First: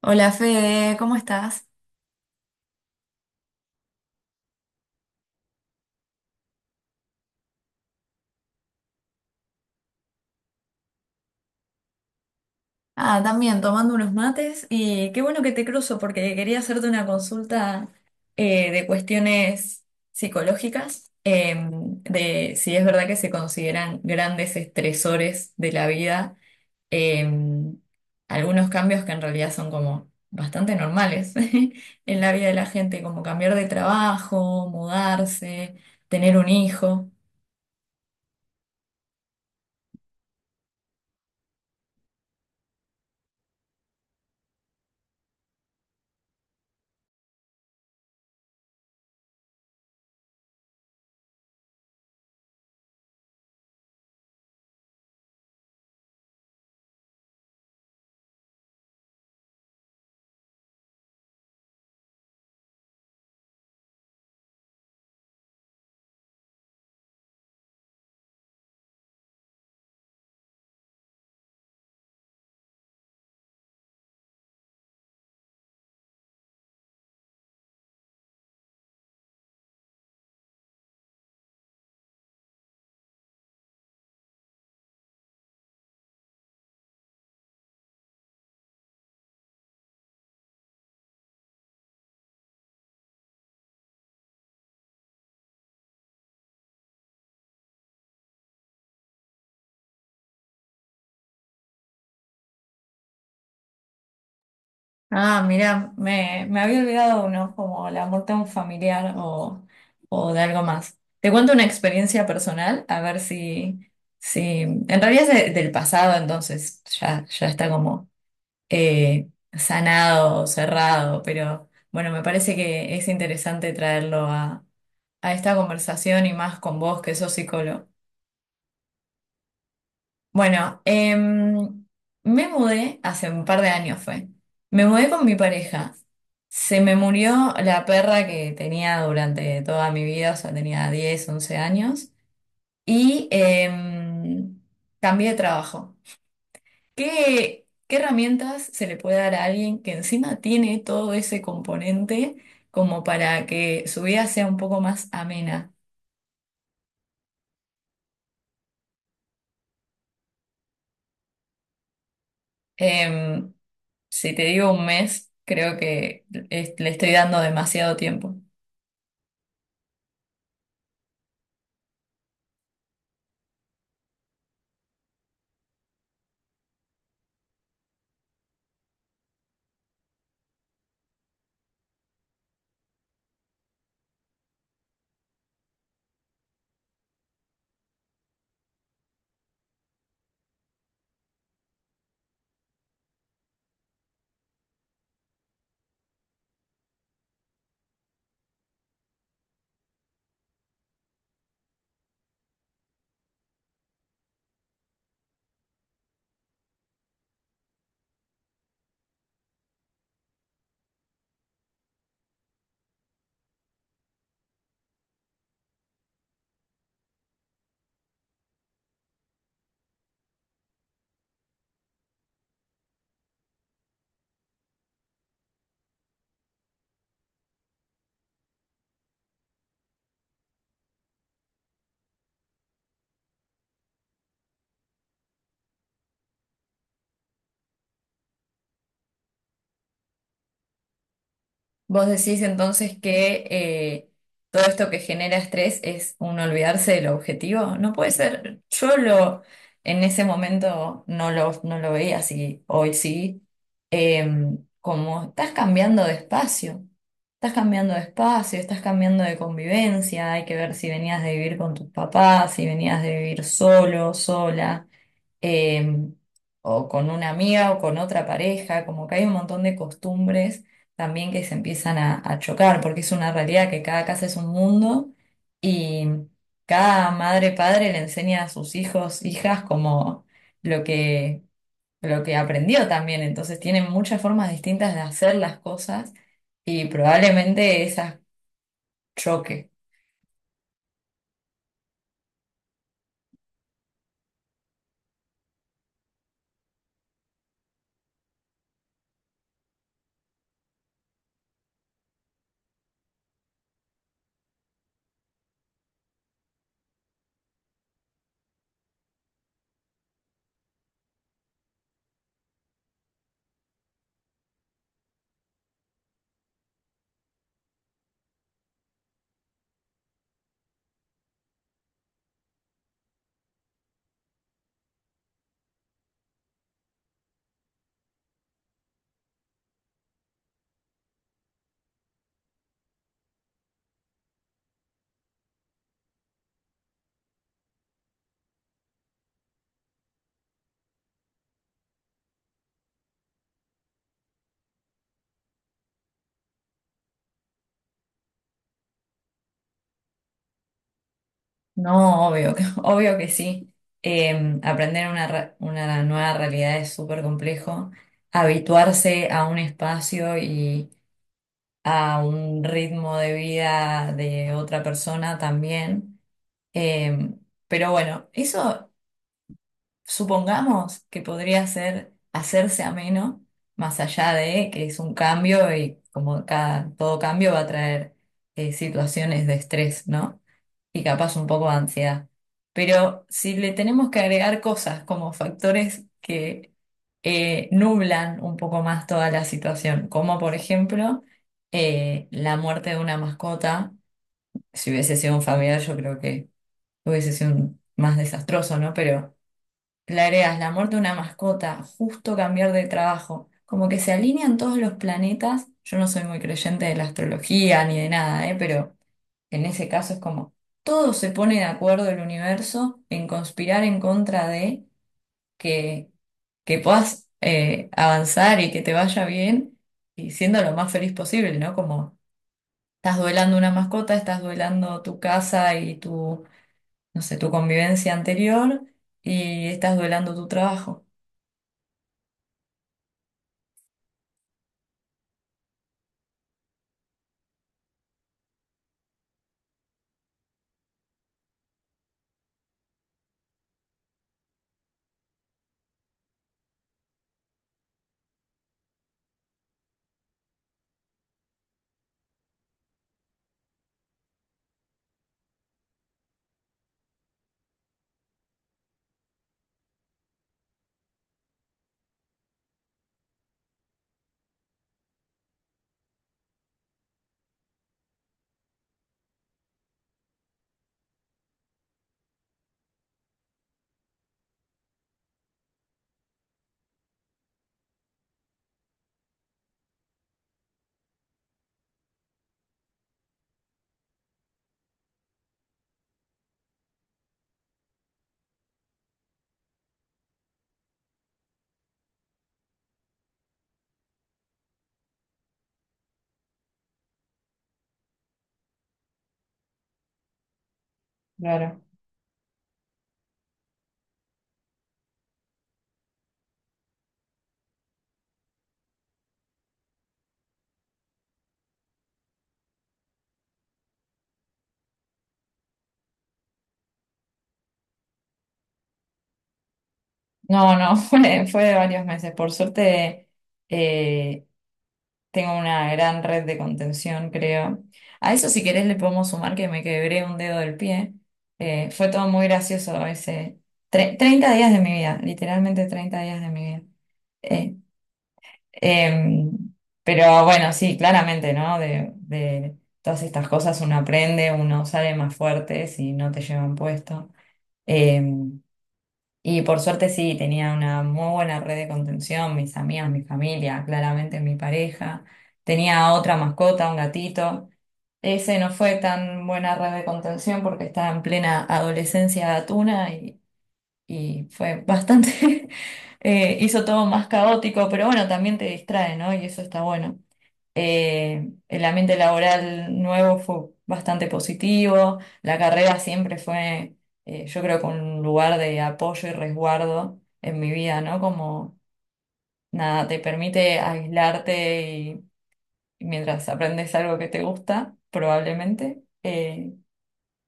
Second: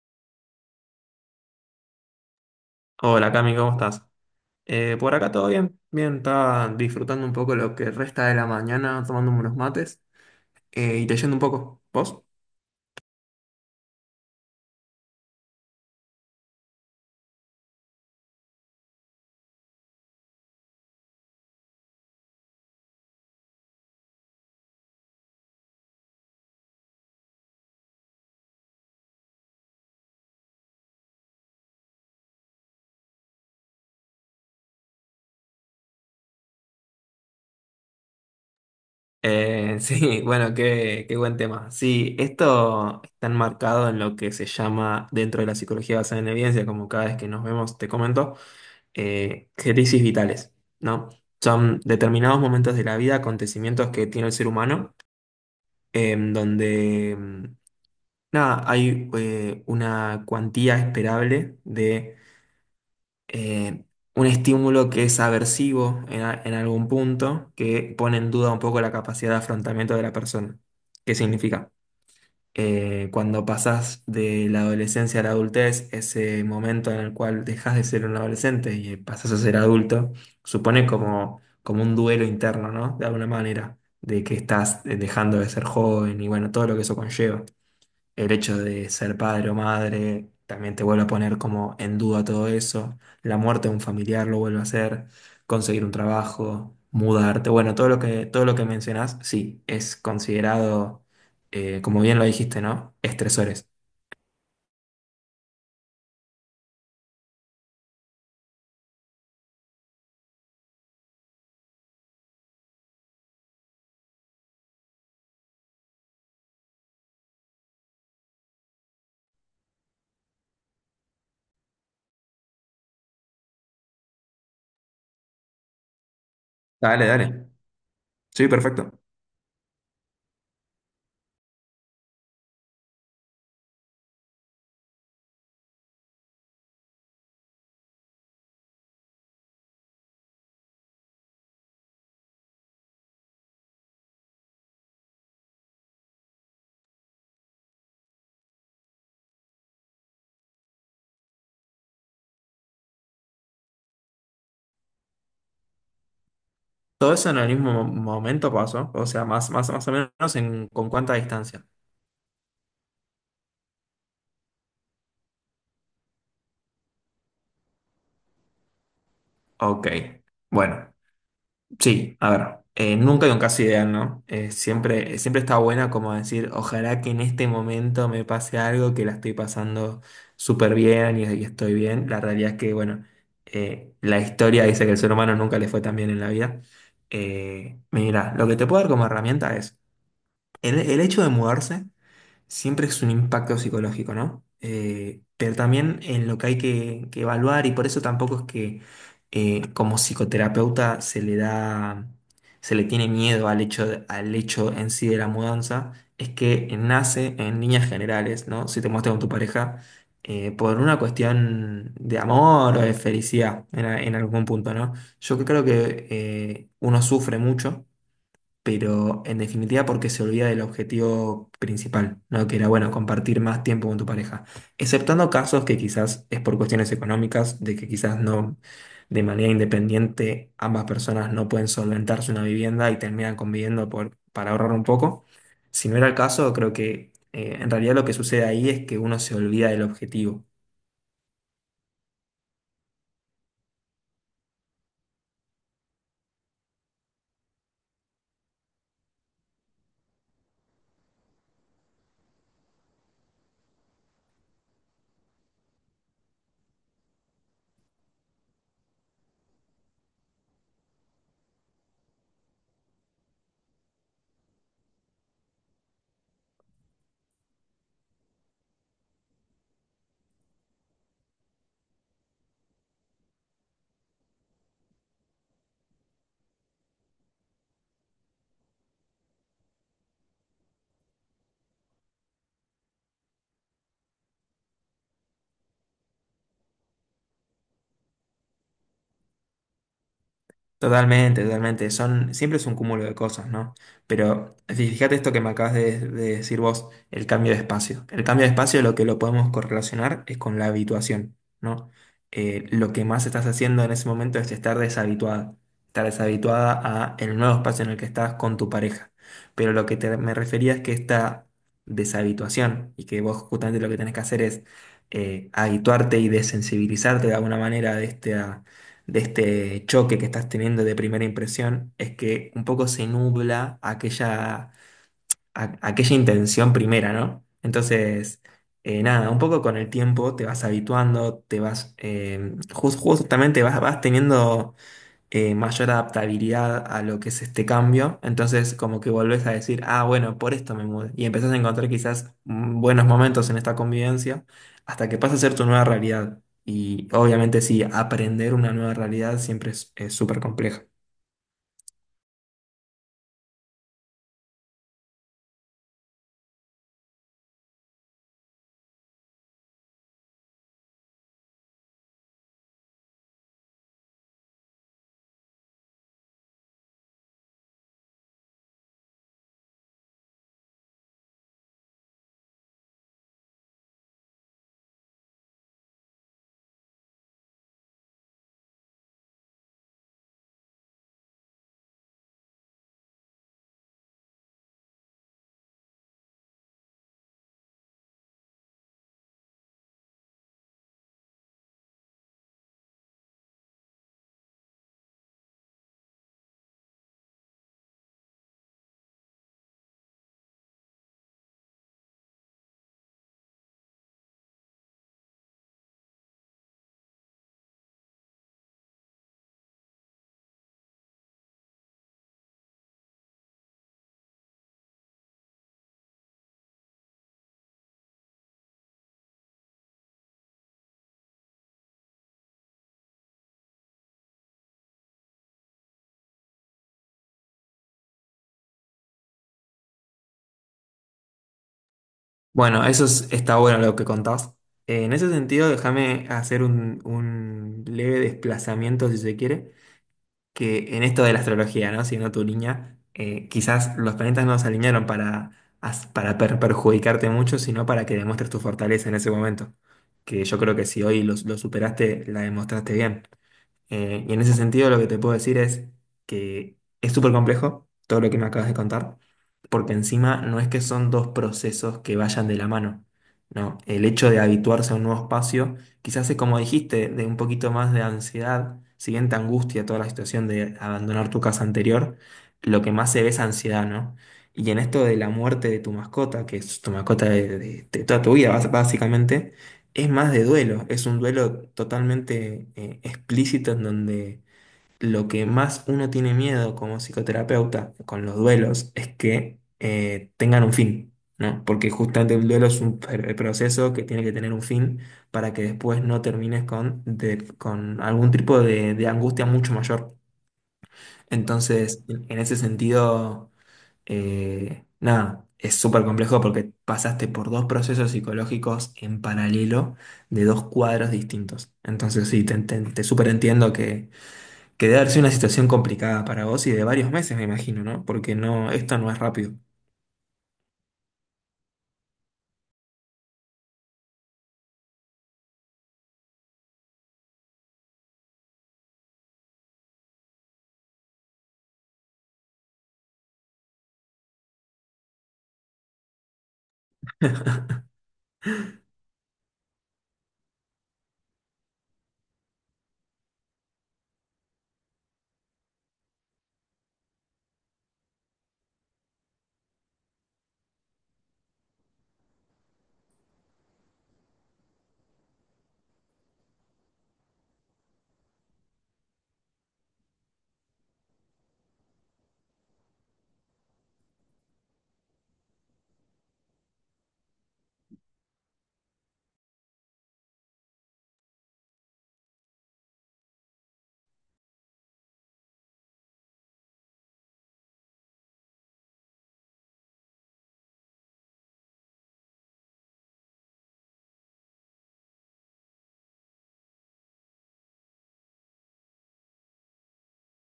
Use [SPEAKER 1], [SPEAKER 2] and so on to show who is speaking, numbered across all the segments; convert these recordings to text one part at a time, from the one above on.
[SPEAKER 1] Hola Fede, ¿cómo estás?
[SPEAKER 2] Hola Cami, ¿cómo estás? Por acá todo bien, bien, estaba disfrutando un poco lo que resta de la mañana, tomándome unos mates y leyendo un poco. ¿Vos?
[SPEAKER 1] Ah, también tomando unos mates y qué bueno que te cruzo porque quería hacerte una consulta, de cuestiones psicológicas, de si es verdad que se consideran grandes estresores de la vida, eh, algunos cambios que en realidad son como bastante normales en la vida de la gente, como cambiar de trabajo, mudarse, tener un hijo.
[SPEAKER 2] Sí, bueno, qué buen tema. Sí, esto está enmarcado en lo que se llama dentro de la psicología basada en evidencia, como cada vez que nos vemos te comento, crisis vitales, ¿no? Son determinados momentos de la vida, acontecimientos que tiene el ser humano, en donde nada, hay una cuantía esperable de eh, un estímulo que es aversivo en algún punto, que pone en duda un poco la capacidad de afrontamiento de la persona. ¿Qué significa? Cuando pasas de la adolescencia a la adultez, ese momento en el cual dejas de ser un adolescente y pasas a ser adulto, supone como, como un duelo interno, ¿no? De alguna manera, de que estás dejando de ser joven y bueno, todo lo que eso conlleva. El hecho de ser padre o madre también te vuelve a poner como en duda todo eso. La muerte de un familiar lo vuelve a hacer. Conseguir un trabajo, mudarte. Bueno, todo lo que mencionás, sí, es considerado, como bien lo dijiste, ¿no? Estresores.
[SPEAKER 1] Ah, mira, me había olvidado uno, como la muerte de un familiar o de algo más. Te cuento una experiencia personal, a ver si, si en realidad es del pasado, entonces ya, ya está como sanado, cerrado, pero bueno, me parece que es interesante traerlo a esta conversación y más con vos
[SPEAKER 2] Dale,
[SPEAKER 1] que sos
[SPEAKER 2] dale.
[SPEAKER 1] psicólogo.
[SPEAKER 2] Sí, perfecto.
[SPEAKER 1] Bueno, me mudé hace un par de años fue. Me mudé con mi pareja. Se me murió la perra que tenía durante toda mi vida, o sea, tenía 10 11 años. Y cambié de trabajo. ¿Qué, qué herramientas se le puede dar a alguien que encima tiene todo ese componente como para que su vida sea un poco más amena?
[SPEAKER 2] Todo eso en el mismo momento pasó. O sea, más, más, más o menos en, con cuánta distancia.
[SPEAKER 1] Em, si te digo un mes, creo que le estoy dando demasiado tiempo.
[SPEAKER 2] Ok. Bueno. Sí, a ver, nunca hay un caso ideal, ¿no? Siempre, siempre está buena como decir, ojalá que en este momento me pase algo, que la estoy pasando súper bien y estoy bien. La realidad es que, bueno, la historia dice que el ser humano nunca le fue tan bien en la vida. Mira, lo que te puedo dar como herramienta es el hecho de mudarse siempre es un impacto psicológico, ¿no? Pero también en lo que hay que evaluar y por eso tampoco es que como psicoterapeuta se le da, se le tiene miedo al hecho, al hecho en sí de la mudanza, es que nace en líneas generales, ¿no? Si te muestras con tu pareja, por una cuestión de amor o de felicidad en algún punto, ¿no? Yo creo que uno sufre mucho pero en definitiva porque se olvida del objetivo principal, ¿no? Que era, bueno, compartir más tiempo con tu pareja. Exceptando casos que quizás es por cuestiones económicas, de que quizás no, de manera independiente, ambas personas no pueden solventarse una vivienda y terminan conviviendo por, para ahorrar un poco. Si no era el caso, creo que en realidad lo que sucede ahí es que uno se olvida del objetivo.
[SPEAKER 1] Vos decís entonces que todo esto que genera estrés es un olvidarse del objetivo. No puede ser. Yo lo en ese momento no lo, no lo veía así. Hoy sí. Como estás cambiando de espacio. Estás cambiando de espacio, estás cambiando de convivencia. Hay que ver si venías de vivir con tus papás, si venías de vivir solo, sola, eh, o con una amiga o con otra pareja, como que hay un montón de costumbres también que se empiezan a chocar, porque es una realidad que cada casa es un mundo y cada madre padre le enseña a sus hijos, hijas, como lo que, lo que aprendió también, entonces tienen muchas formas distintas de hacer las cosas y probablemente esas choque.
[SPEAKER 2] Totalmente, totalmente. Son, siempre es un cúmulo de cosas, ¿no? Pero fíjate esto que me acabas de decir vos, el cambio de espacio. El cambio de espacio lo que lo podemos correlacionar es con la habituación, ¿no? Lo que más estás haciendo en ese momento es estar deshabituada a el nuevo espacio en el que estás con tu pareja. Pero lo que me refería es que esta deshabituación y que vos justamente lo que tenés que hacer es habituarte y desensibilizarte de alguna manera de este choque que estás teniendo de primera impresión es que un poco se nubla aquella, aquella intención primera, ¿no? Entonces, nada, un poco con el tiempo te vas habituando, te vas, justamente vas, vas teniendo mayor adaptabilidad a lo que es este cambio. Entonces, como que volvés a decir, ah, bueno, por esto me mudé. Y empezás a encontrar quizás buenos momentos en esta convivencia hasta que pasa a ser tu nueva realidad. Y obviamente sí, aprender una nueva realidad siempre es súper complejo.
[SPEAKER 1] No, obvio, obvio que sí. Aprender una, una nueva realidad es súper complejo. Habituarse a un espacio y a un ritmo de vida de otra persona también. Eh, pero bueno, eso supongamos que podría ser hacerse ameno, más allá de que es un cambio y como cada, todo cambio va a traer, situaciones de estrés, ¿no? Y capaz un poco de ansiedad. Pero si le tenemos que agregar cosas como factores que nublan un poco más toda la situación, como por ejemplo, la muerte de una mascota, si hubiese sido un familiar yo creo que hubiese sido más desastroso, ¿no? Pero le agregas la muerte de una mascota, justo cambiar de trabajo, como que se alinean todos los planetas. Yo no soy muy creyente de la astrología ni de nada, ¿eh? Pero en ese caso es como todos se pone de acuerdo el universo en conspirar en contra de que, que puedas, avanzar y que te vaya bien y siendo lo más feliz posible, ¿no? Como estás duelando una mascota, estás duelando tu casa y tu, no sé, tu convivencia anterior y estás duelando tu trabajo.
[SPEAKER 2] Bueno, está bueno lo que contás. En ese sentido, déjame hacer un leve desplazamiento, si se quiere, que en esto de la astrología, ¿no? Siendo tu línea, quizás los planetas no se alinearon para, perjudicarte mucho, sino para que demuestres tu fortaleza en ese momento. Que yo creo que si hoy lo superaste, la demostraste bien. Y en ese sentido, lo que te puedo decir es que es súper complejo todo lo que me acabas de contar, porque encima no es que son dos procesos que vayan de la mano, ¿no? El hecho de habituarse a un nuevo espacio quizás es como dijiste, de un poquito más de ansiedad, si bien te angustia toda la situación de abandonar tu casa anterior, lo que más se ve es ansiedad, ¿no? Y en esto de la muerte de tu mascota, que es tu mascota de toda tu vida, básicamente, es más de duelo, es un duelo totalmente explícito en donde lo que más uno tiene miedo como psicoterapeuta con los duelos es que tengan un fin, ¿no? Porque justamente el duelo es un proceso que tiene que tener un fin para que después no termines con algún tipo de angustia mucho mayor.
[SPEAKER 1] Claro.
[SPEAKER 2] Entonces, en ese sentido, nada, es súper complejo porque pasaste por dos procesos psicológicos en paralelo de dos cuadros distintos. Entonces, sí, te súper entiendo que debe haber sido una situación complicada para vos y de varios meses, me imagino, ¿no? Porque no, esto no es rápido.
[SPEAKER 1] No, no, fue, fue de varios meses. Por suerte, eh, tengo una gran red de contención, creo. A eso, si querés, le podemos sumar que me quebré un dedo del pie. Fue todo muy gracioso ese. 30 días de mi vida, literalmente 30 días de mi vida. Eh, em, pero bueno, sí, claramente, ¿no? De todas estas cosas uno aprende, uno sale más fuerte si no te llevan puesto. Em, y por suerte sí, tenía una muy buena red de contención, mis amigas, mi familia, claramente mi pareja. Tenía otra mascota, un gatito. Ese no fue tan buena red de contención porque estaba en plena adolescencia gatuna y fue bastante, hizo todo más caótico, pero bueno, también te distrae, ¿no? Y eso está bueno. El ambiente laboral nuevo fue bastante positivo. La carrera siempre fue, yo creo que un lugar de apoyo y resguardo en mi vida, ¿no? Como nada, te permite aislarte y mientras aprendes algo que te gusta, probablemente,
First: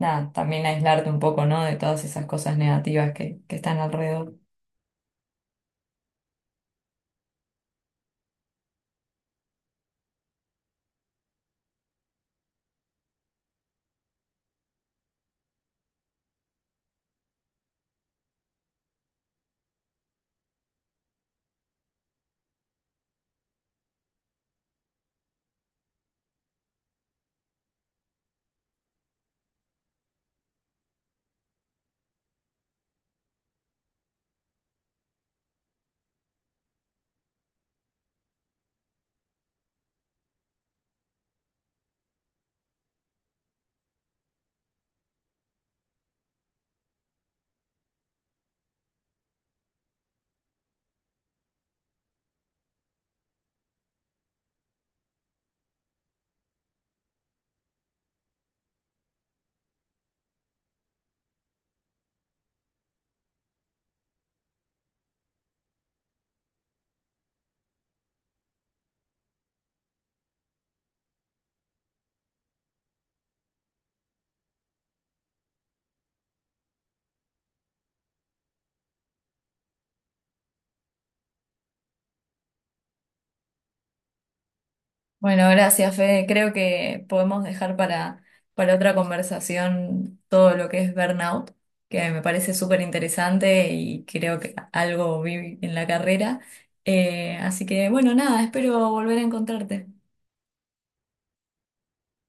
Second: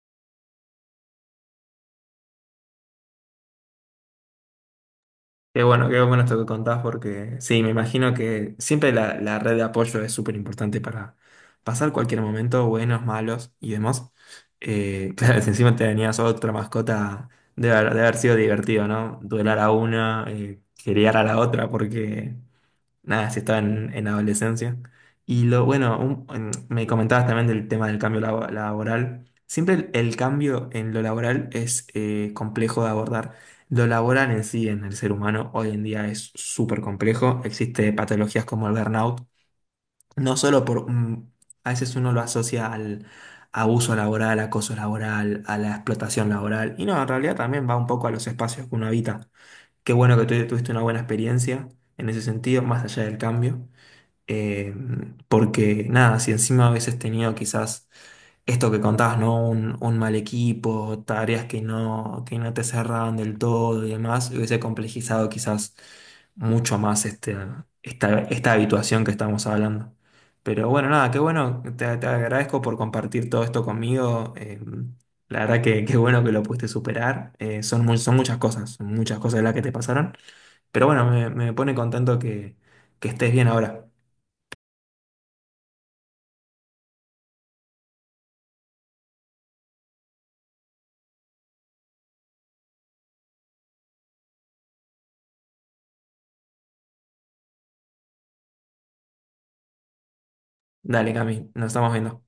[SPEAKER 1] nada, también aislarte un poco, ¿no? De todas esas cosas negativas que están alrededor.
[SPEAKER 2] Qué bueno esto que contás, porque sí, me imagino que siempre la red de apoyo es súper importante para pasar cualquier momento, buenos, malos y demás. Claro, si encima te tenías otra mascota, debe haber sido divertido, ¿no? Duelar a una, criar a la otra, porque nada, si estaba en adolescencia. Y lo bueno, me comentabas también del tema del cambio laboral. Siempre el cambio en lo laboral es complejo de abordar. Lo laboral en sí, en el ser humano, hoy en día es súper complejo. Existe patologías como el burnout, no solo por... a veces uno lo asocia al abuso laboral, acoso laboral, a la explotación laboral. Y no, en realidad también va un poco a los espacios que uno habita. Qué bueno que tú tuviste una buena experiencia en ese sentido, más allá del cambio. Eh, Porque nada, si encima hubieses tenido quizás esto que contabas, ¿no? Un mal equipo, tareas que no te cerraban del todo y demás, hubiese complejizado quizás mucho más este, esta habituación que estamos hablando. Pero bueno, nada, qué bueno, te agradezco por compartir todo esto conmigo. La verdad que qué bueno que lo pudiste superar. Son, son muchas cosas las que te pasaron. Pero bueno, me pone contento que estés bien ahora.
[SPEAKER 1] Bueno, gracias, Fede. Creo que podemos dejar para otra conversación todo lo que es burnout, que me parece súper interesante y creo que algo vi en la carrera. Así que, bueno, nada, espero volver a encontrarte.
[SPEAKER 2] Dale, Cami, nos estamos viendo.